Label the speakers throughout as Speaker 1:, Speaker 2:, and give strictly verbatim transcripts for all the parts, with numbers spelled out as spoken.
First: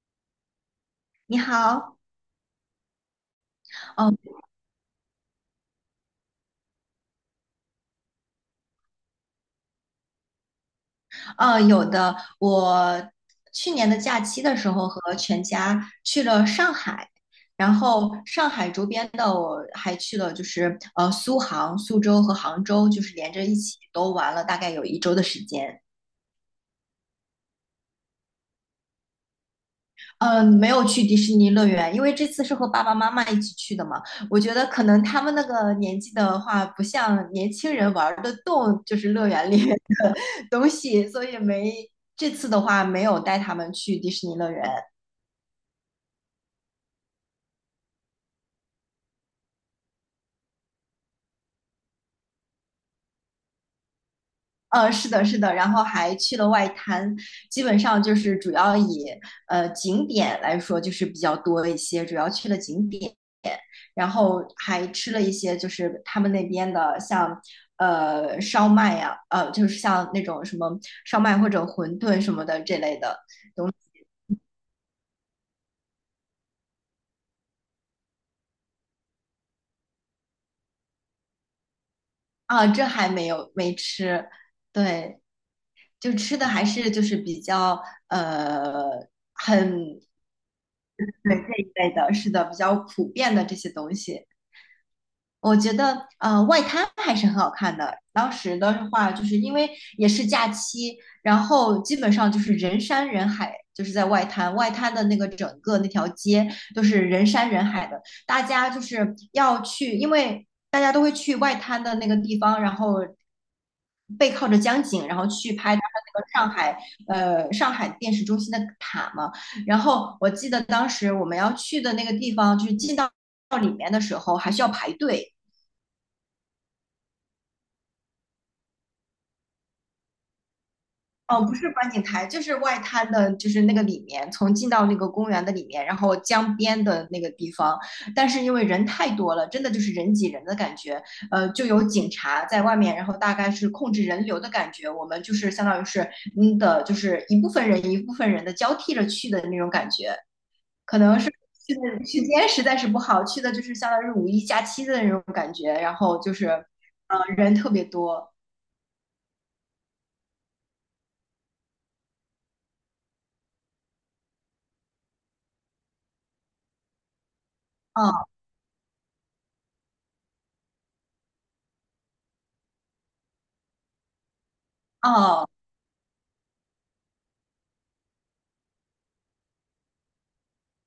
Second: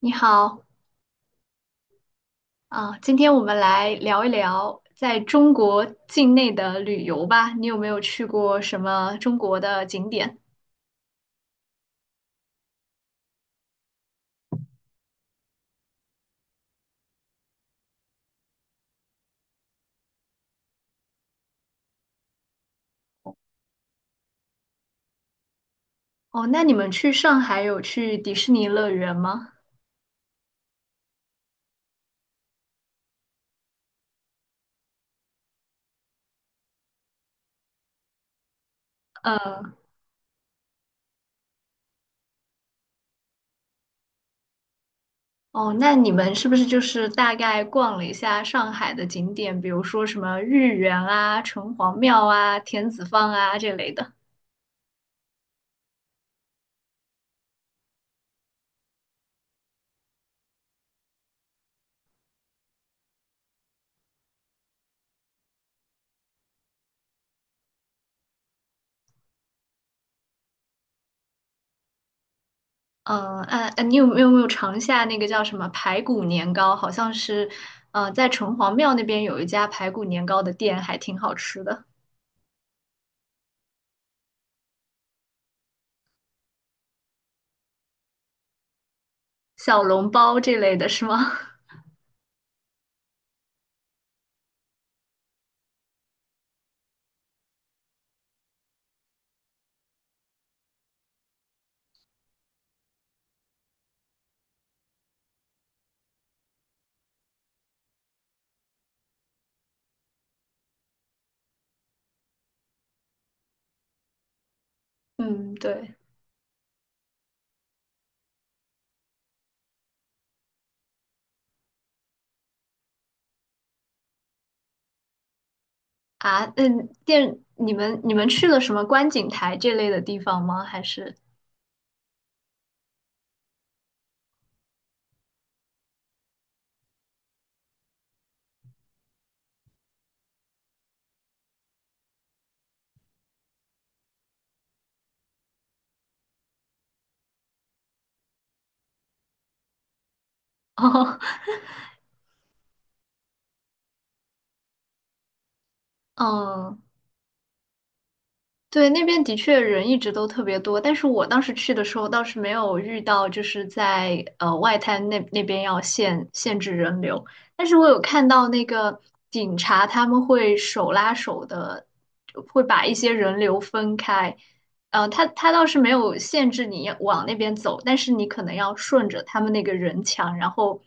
Speaker 1: 你好，
Speaker 2: 你好，
Speaker 1: 啊，今天我们来
Speaker 2: 嗯，
Speaker 1: 聊一聊在中国境内的旅游吧。你有没有去过什么中国的景点？
Speaker 2: 呃，有的。我去年的假期的时候和全家去了上海，然后上海周边的我还去了，就是呃苏杭、苏州和杭州，就是连着一起都玩了，大概有一周的时间。
Speaker 1: 哦，那你们去上海有去迪士尼乐园吗？
Speaker 2: 嗯，没有去迪士尼乐园，因为这次是和爸爸妈妈一起去的嘛。我觉得可能他们那个年纪的话，不像年轻人玩儿得动，就是乐园里。
Speaker 1: 呃，
Speaker 2: 东西，所以没这次的话没有带他们去迪士尼乐园。
Speaker 1: 哦，那你们是不是就是大概逛了一下上海的景点，比如说什么豫园啊、城隍庙啊、田子坊啊这类的？
Speaker 2: 呃，是的，是的，然后还去了外滩，基本上就是主要以呃景点来说就是比较多一些，主要去了景点，然后还吃了一些就是他们那边的像呃烧麦呀、呃就是像那种什么烧麦或者馄饨什么的这类的
Speaker 1: 嗯，
Speaker 2: 东
Speaker 1: 哎、哎，
Speaker 2: 西
Speaker 1: 你有没有没有尝一下那个叫什么排骨年糕？好像是，呃，在城隍庙那边有一家排骨年糕的店，还挺好吃的，
Speaker 2: 啊，这还没有没吃，对。就吃的还是就是比较呃
Speaker 1: 小
Speaker 2: 很
Speaker 1: 笼包这类的是吗？
Speaker 2: 对这一 类的，是的，比较普遍的这些东西。我觉得呃，外滩还是很好看的。当时的话，就是因为也是假期，然后基本上就是人山人海，就是在外滩，外滩的那个整个那条街都是人山人海的，大家就是要去，因为大家都会去外滩的那个地方，然后背靠着江景，然后去
Speaker 1: 嗯，
Speaker 2: 拍它
Speaker 1: 对
Speaker 2: 那个上海呃上海电视中心的塔嘛。然后我记得当时我们要去的那个地方，就是进到。到里面的时候还需要排队。
Speaker 1: 啊，那店你们你们去了什么观景台这类的地方吗？还是
Speaker 2: 哦，不是观景台，就是外滩的，就是那个里面，从进到那个公园的里面，然后江边的那个地方。但是因为人太多了，真的就是人挤人的感觉，呃，就有警察在外面，然后大概是控制人流的感觉。我们就是相当于是嗯的，就是一部分人一部分人的交替着去的那种感觉，可
Speaker 1: 哦，
Speaker 2: 能是。去的时间实在是不好，去的就是相当于是五一假期的那种感觉，然后就是，
Speaker 1: 嗯，
Speaker 2: 呃，人特别多。
Speaker 1: 对，那边的确人一直都特别多，但是我当时去的时候倒是没有遇到，就是在呃外滩那那边要限限制人流，但是我有看
Speaker 2: 哦
Speaker 1: 到那个警察他们会手拉手的，会把一些人流分开。呃，他
Speaker 2: 哦，
Speaker 1: 他倒是没有限制你往那边走，但是你可能要顺着他们那个人墙，然后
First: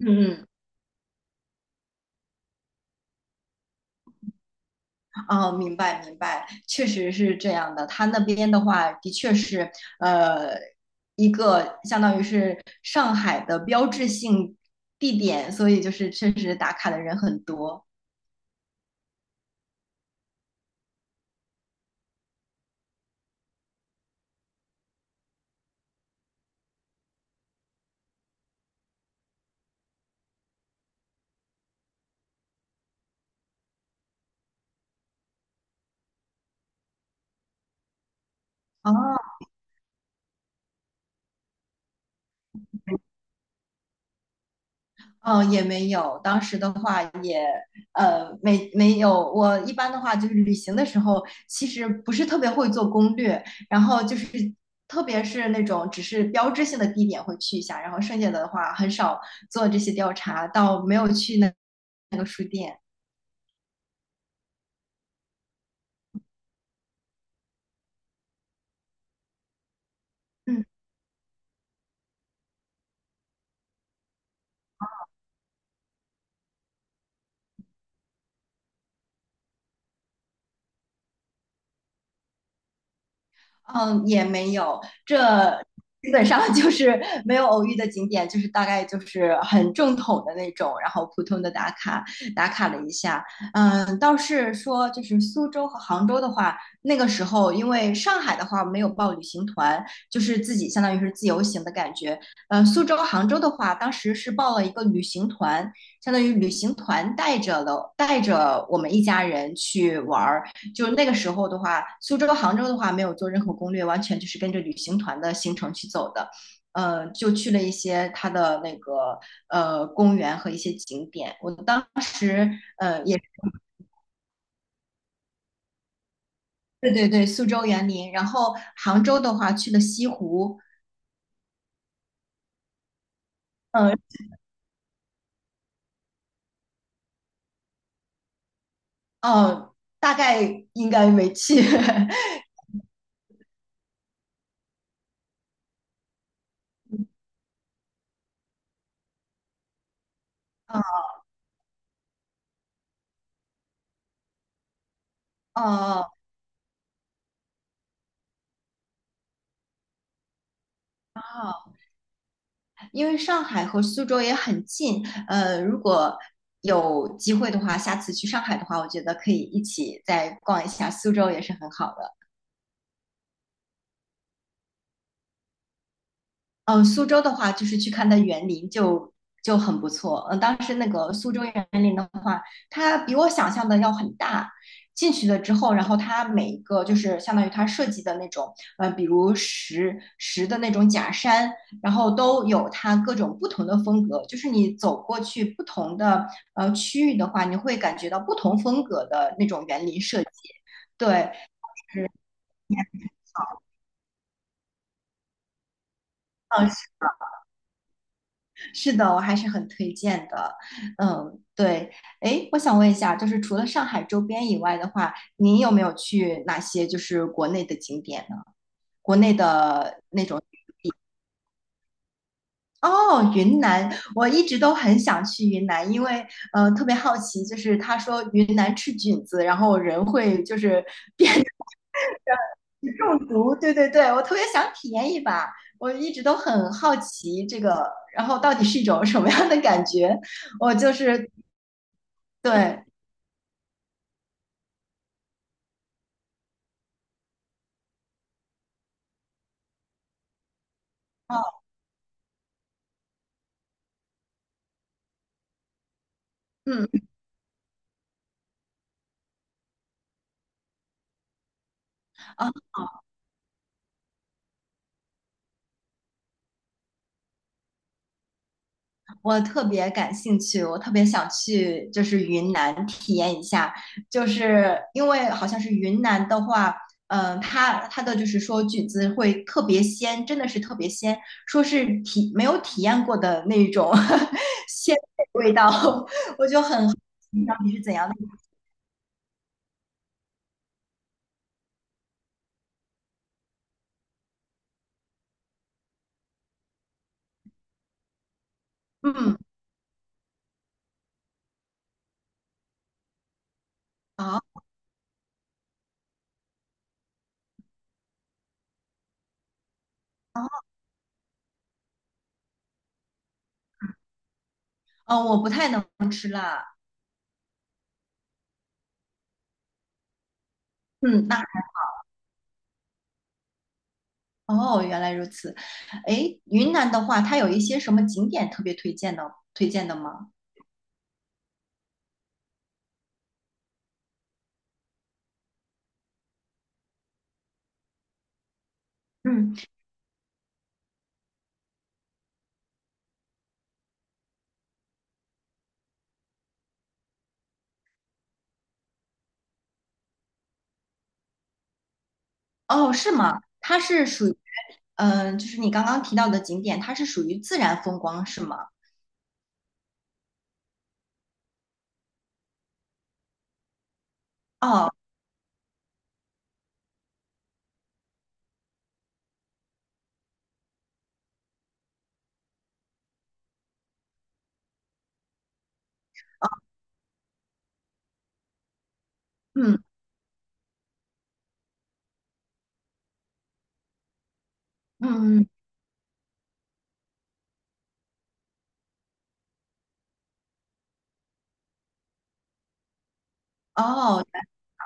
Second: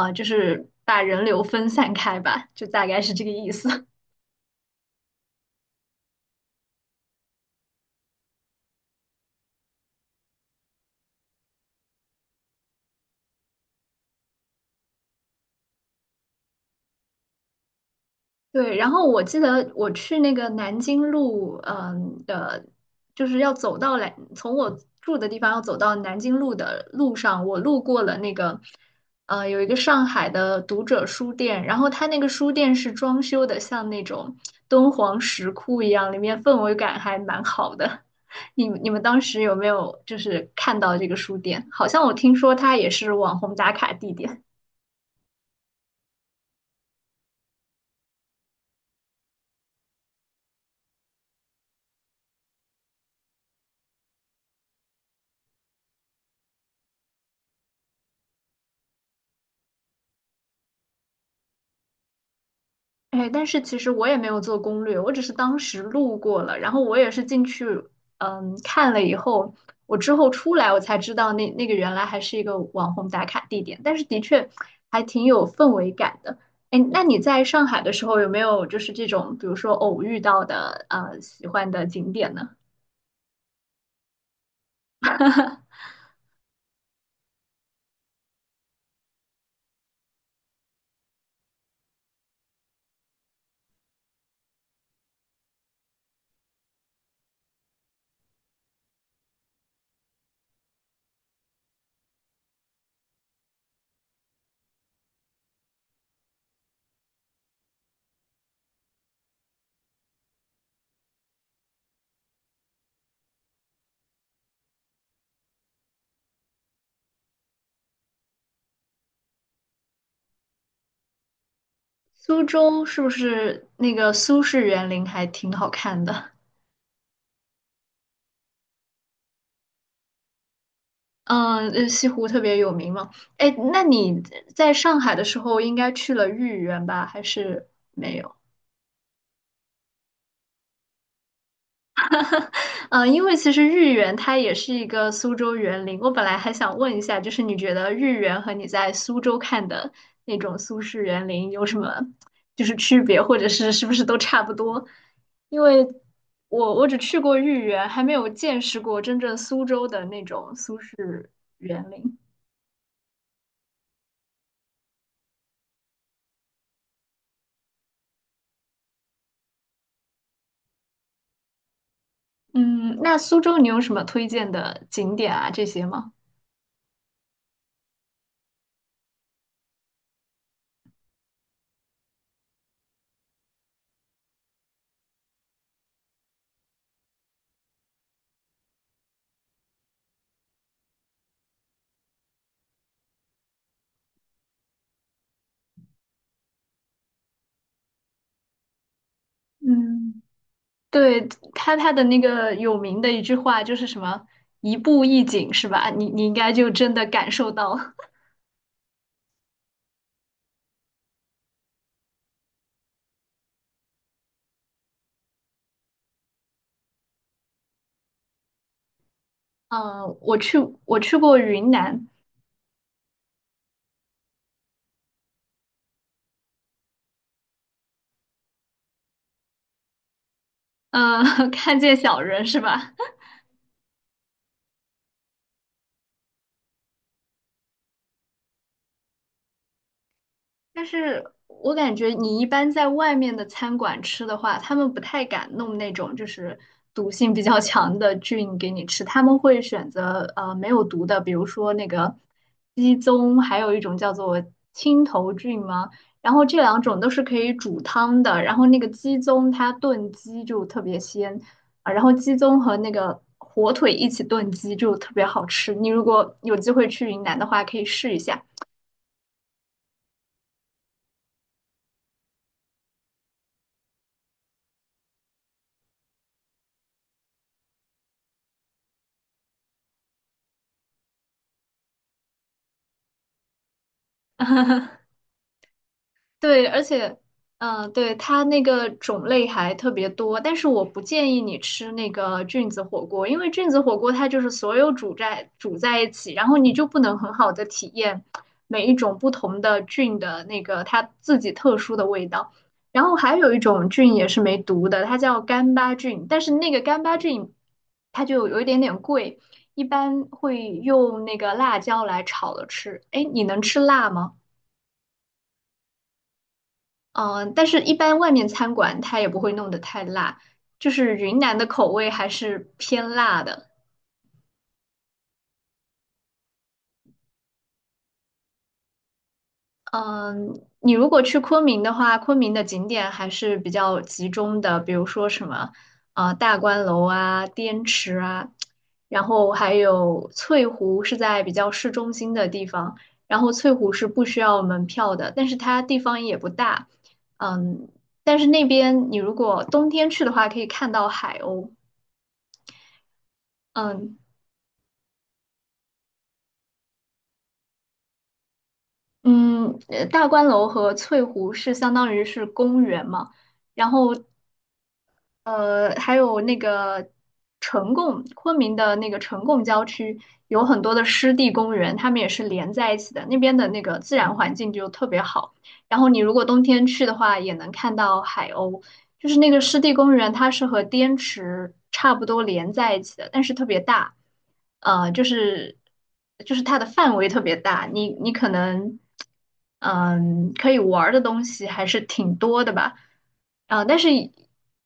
Speaker 2: 嗯
Speaker 1: 就
Speaker 2: 嗯。
Speaker 1: 是把人流分散开吧，就大概是这个意思。
Speaker 2: 哦，明白明白，确实是这样的。他那边的话，的确是呃一个相当于是上海的标志性地点，所以就是确实打卡的人很多。
Speaker 1: 对，然后我记得我去那个南京路，嗯的，就是要走到来，从我住的地方要走到南京路的路上，我路过了那个，呃，有一个上海的读者书店，然后它那个书店是装修的像那种敦煌石窟一样，里面氛围感还蛮好的。你你
Speaker 2: 哦，
Speaker 1: 们当时有没有就是看到这个书店？好像我听说它也是网红打卡地点。
Speaker 2: 嗯，也没有。当时的话也，呃，没没有。我一般的话就是旅行的时候，其实不是特别会做攻略，然后就是特别是那种只是标志性的地点会去一下，然后剩下的话很少做这些调查，到没有去那那个书店。
Speaker 1: 哎，但是其实我也没有做攻略，我只是当时路过了，然后我也是进去，嗯，看了以后，我之后出
Speaker 2: 嗯。
Speaker 1: 来我才知道那那个原来还是一个网红打卡地点，但是的确还挺有氛围感的。哎，那你在上海的时候有没有就是这种，比如说偶遇到的呃喜欢的景点呢？
Speaker 2: 嗯，也没有，这基本上 就是没有偶遇的景点，就是大概就是很正统的那种，然后普通的打卡打卡了一下。嗯，倒是说就是苏州和杭州的话，那个时候因为上海的话没有报旅行团，就是自己相当于是自由行的感觉。呃，苏州、杭州的话，当时是报了一个旅行团，相当于旅行团带着了带着我们一家人去玩儿。就那个时候的话，苏州、杭州的话没有做任何攻略，完全就是跟着旅行团的行程去走的。呃，就去了一些它的那个呃公园和一些景点。我当
Speaker 1: 苏
Speaker 2: 时
Speaker 1: 州是
Speaker 2: 呃
Speaker 1: 不
Speaker 2: 也
Speaker 1: 是那个苏式园林还挺好看的？
Speaker 2: 对对对，苏州园林，然后杭州的话去了西湖。
Speaker 1: 嗯，呃西湖特别有名嘛。哎，那
Speaker 2: 嗯、
Speaker 1: 你在上海的时候应该去了豫园吧？还是，
Speaker 2: 呃、哦，大概应该没去。
Speaker 1: 嗯，因为其实豫园它也是一个苏州园林。我本来还想问一下，就是你觉得豫园和你在苏州看的那种苏
Speaker 2: 嗯。
Speaker 1: 式园林有什么就是区别，或者是是不是都差不多？因为
Speaker 2: 哦
Speaker 1: 我我只去过豫园，还没有见识过真正苏州的那种苏式
Speaker 2: 哦，
Speaker 1: 园林。
Speaker 2: 因为上海和苏州也很近，呃，如果有机会的话，下次去上海的话，我觉得可以一起再逛一下苏州，也是很好的。
Speaker 1: 嗯，那苏州你有什么推荐的景点啊？这些吗？
Speaker 2: 嗯，苏州的话，就是去看它园林就就很不错。嗯，当时那个苏州园林的话，它比我想象的要很大。进去了之后，然后它每一个就是相当于它设计的那种，呃，比如石石的那种假山，然后都有它各种不同的风格。就是你走过去不同的呃区域的话，你会感觉到不同风格的那种园林设
Speaker 1: 嗯，
Speaker 2: 计。对，
Speaker 1: 对，他他的
Speaker 2: 是
Speaker 1: 那个有名的一句话就是什么"一步一景"是吧？你你应该
Speaker 2: 嗯，
Speaker 1: 就真的感受到
Speaker 2: 是的，我还是很推荐的。嗯，对。哎，我想问一下，就是除了上海周边以外的话，您有没有去哪些就是国内的景点呢？国内
Speaker 1: 嗯。
Speaker 2: 的
Speaker 1: 嗯，我
Speaker 2: 那
Speaker 1: 我
Speaker 2: 种。
Speaker 1: 去我去过云南。
Speaker 2: 哦，云南，我一直都很想去云南，因为呃特别好奇，就是他说云南吃菌子，然后人会就是 变得
Speaker 1: 嗯 看见小人是吧？
Speaker 2: 中毒。对对对，我特别想体验一把，我一直都很好奇这个，然后到底是一种什么样的感觉？我
Speaker 1: 但
Speaker 2: 就
Speaker 1: 是
Speaker 2: 是
Speaker 1: 我感觉你一般
Speaker 2: 对。
Speaker 1: 在外面的餐馆吃的话，他们不太敢弄那种就是毒性比较 强的菌给你吃，他们会选择呃没有毒的，比如说那个鸡枞，还有一种叫做青头菌吗？然后这两
Speaker 2: 嗯。
Speaker 1: 种都是可以煮汤的，然后那个鸡枞它炖鸡就特别鲜啊，然后鸡
Speaker 2: 啊，
Speaker 1: 枞和那个火腿一起炖鸡就特别好吃，你如果有机会去云南的话，可以试一下。
Speaker 2: 我特别感兴趣，我特别想去，就是云南体验一下，就是因为好像是云南的话，嗯、它它的就是说菌子会特别鲜，真的是特别鲜，说是体没有体验过的那种 鲜的味道，我就
Speaker 1: 对，而
Speaker 2: 很好
Speaker 1: 且，
Speaker 2: 奇到底是
Speaker 1: 嗯、
Speaker 2: 怎样
Speaker 1: 对，
Speaker 2: 的。
Speaker 1: 它那个种类还特别多，但是我不建议你吃那个菌子火锅，因为菌子火锅它就是所有煮在煮在一起，然后你就不能很好的体验每一种不
Speaker 2: 嗯，
Speaker 1: 同的菌的那个它自己特殊的味道。然后还有一种菌也是
Speaker 2: 啊
Speaker 1: 没毒的，它叫干巴菌，但是那个干巴菌它就有一点点贵，一般
Speaker 2: 啊。
Speaker 1: 会用那个辣椒来炒了吃。哎，你能吃辣吗？
Speaker 2: 哦，我不太能吃辣。
Speaker 1: 嗯、但是一般外面餐馆它也不会弄得太辣，就是
Speaker 2: 嗯，
Speaker 1: 云
Speaker 2: 那。
Speaker 1: 南的口味还是偏辣的。
Speaker 2: 哦，原来如此。诶，云南的话，它有一些什么景点特别推荐的推荐的吗？
Speaker 1: 嗯、你如果去昆明的话，昆明的景点还是比较集中的，比如说什么啊、呃大观楼啊、滇池啊，然后
Speaker 2: 嗯。
Speaker 1: 还有翠湖是在比较市中心的地方，然后翠湖是不需要门票的，但是它地方也不大。嗯，但是那边你如果冬天去的话，可以看到海鸥。
Speaker 2: 哦，是吗？它是
Speaker 1: 嗯，
Speaker 2: 属于，嗯、就是你刚刚提到的景点，它是属于自然风光，是吗？
Speaker 1: 嗯，呃大观楼和翠湖是相当于是公园嘛，然后
Speaker 2: 哦，
Speaker 1: 呃，还有那个呈贡，昆明的那个呈贡郊区有很多的湿地公园，它们也是连在一起的，那边的那个自然环境就特别好。然后你如果冬天去的话，也能看到海鸥，就是那个
Speaker 2: 嗯
Speaker 1: 湿地公园，它是和滇池差不多连在一起的，但是特别大。呃，就
Speaker 2: 嗯，嗯。
Speaker 1: 是就是它的范围特别大，你你可能嗯可以玩儿的东西还是挺多的吧。啊、但是
Speaker 2: 哦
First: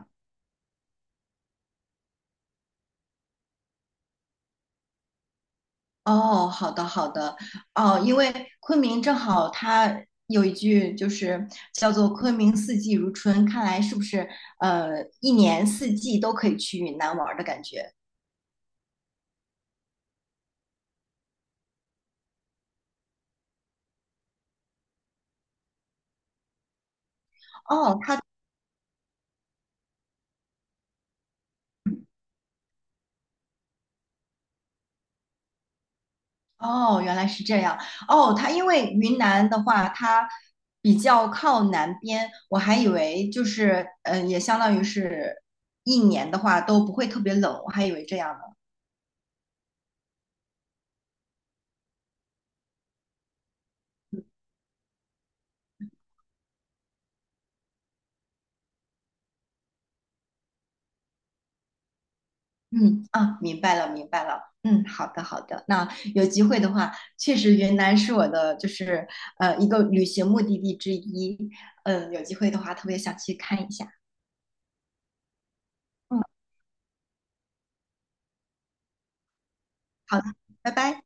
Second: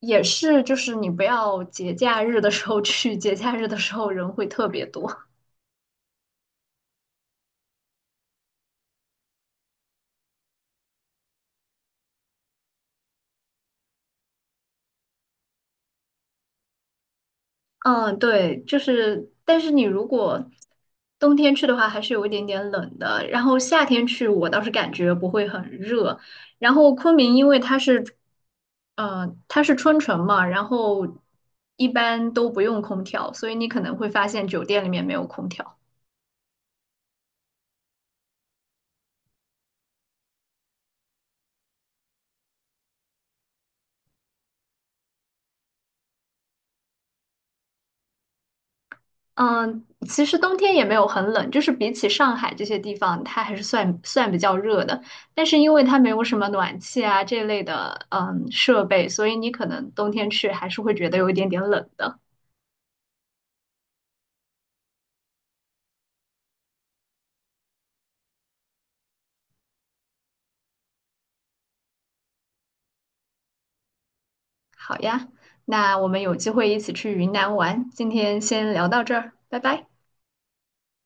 Speaker 1: 也是就是你不要节假日的时候去，节假日的时候人会特别多。
Speaker 2: 哦，好的好的。哦，因为昆明正好它有一句就是叫做“昆明四季如春”，看来是不是呃一年四季都可以去云南玩儿的感觉？
Speaker 1: 嗯，对，就是，但是你如果冬天去的话，还是有一点点冷的。然后夏天去，我倒是感觉不会很热。然后昆明，因为它
Speaker 2: 哦，
Speaker 1: 是，
Speaker 2: 它。
Speaker 1: 呃，它是春城嘛，然后一般都不用空调，所以你可能会发现酒店里面没有空调。
Speaker 2: 哦，原来是这样。哦，它因为云南的话，它比较靠南边，我还以为就是，嗯，也相当于是一年的话都不会特别冷，我还以为这样呢。
Speaker 1: 嗯，其实冬天也没有很冷，就是比起上海这些地方，它还是算算比较热的。但是因为它没有什么暖气啊这类的嗯设备，所以你可能冬天去还是会觉得有一点点冷的。
Speaker 2: 嗯，啊，明白了，明白了。嗯，好的，好的。那有机会的话，确实云南是我的就是呃一个旅行目的地之一。嗯，有机会的话，特别想去看一下。
Speaker 1: 好呀，那我们
Speaker 2: 嗯，
Speaker 1: 有机会一起去云南玩，今天先聊到这儿，拜拜。
Speaker 2: 好的，拜拜。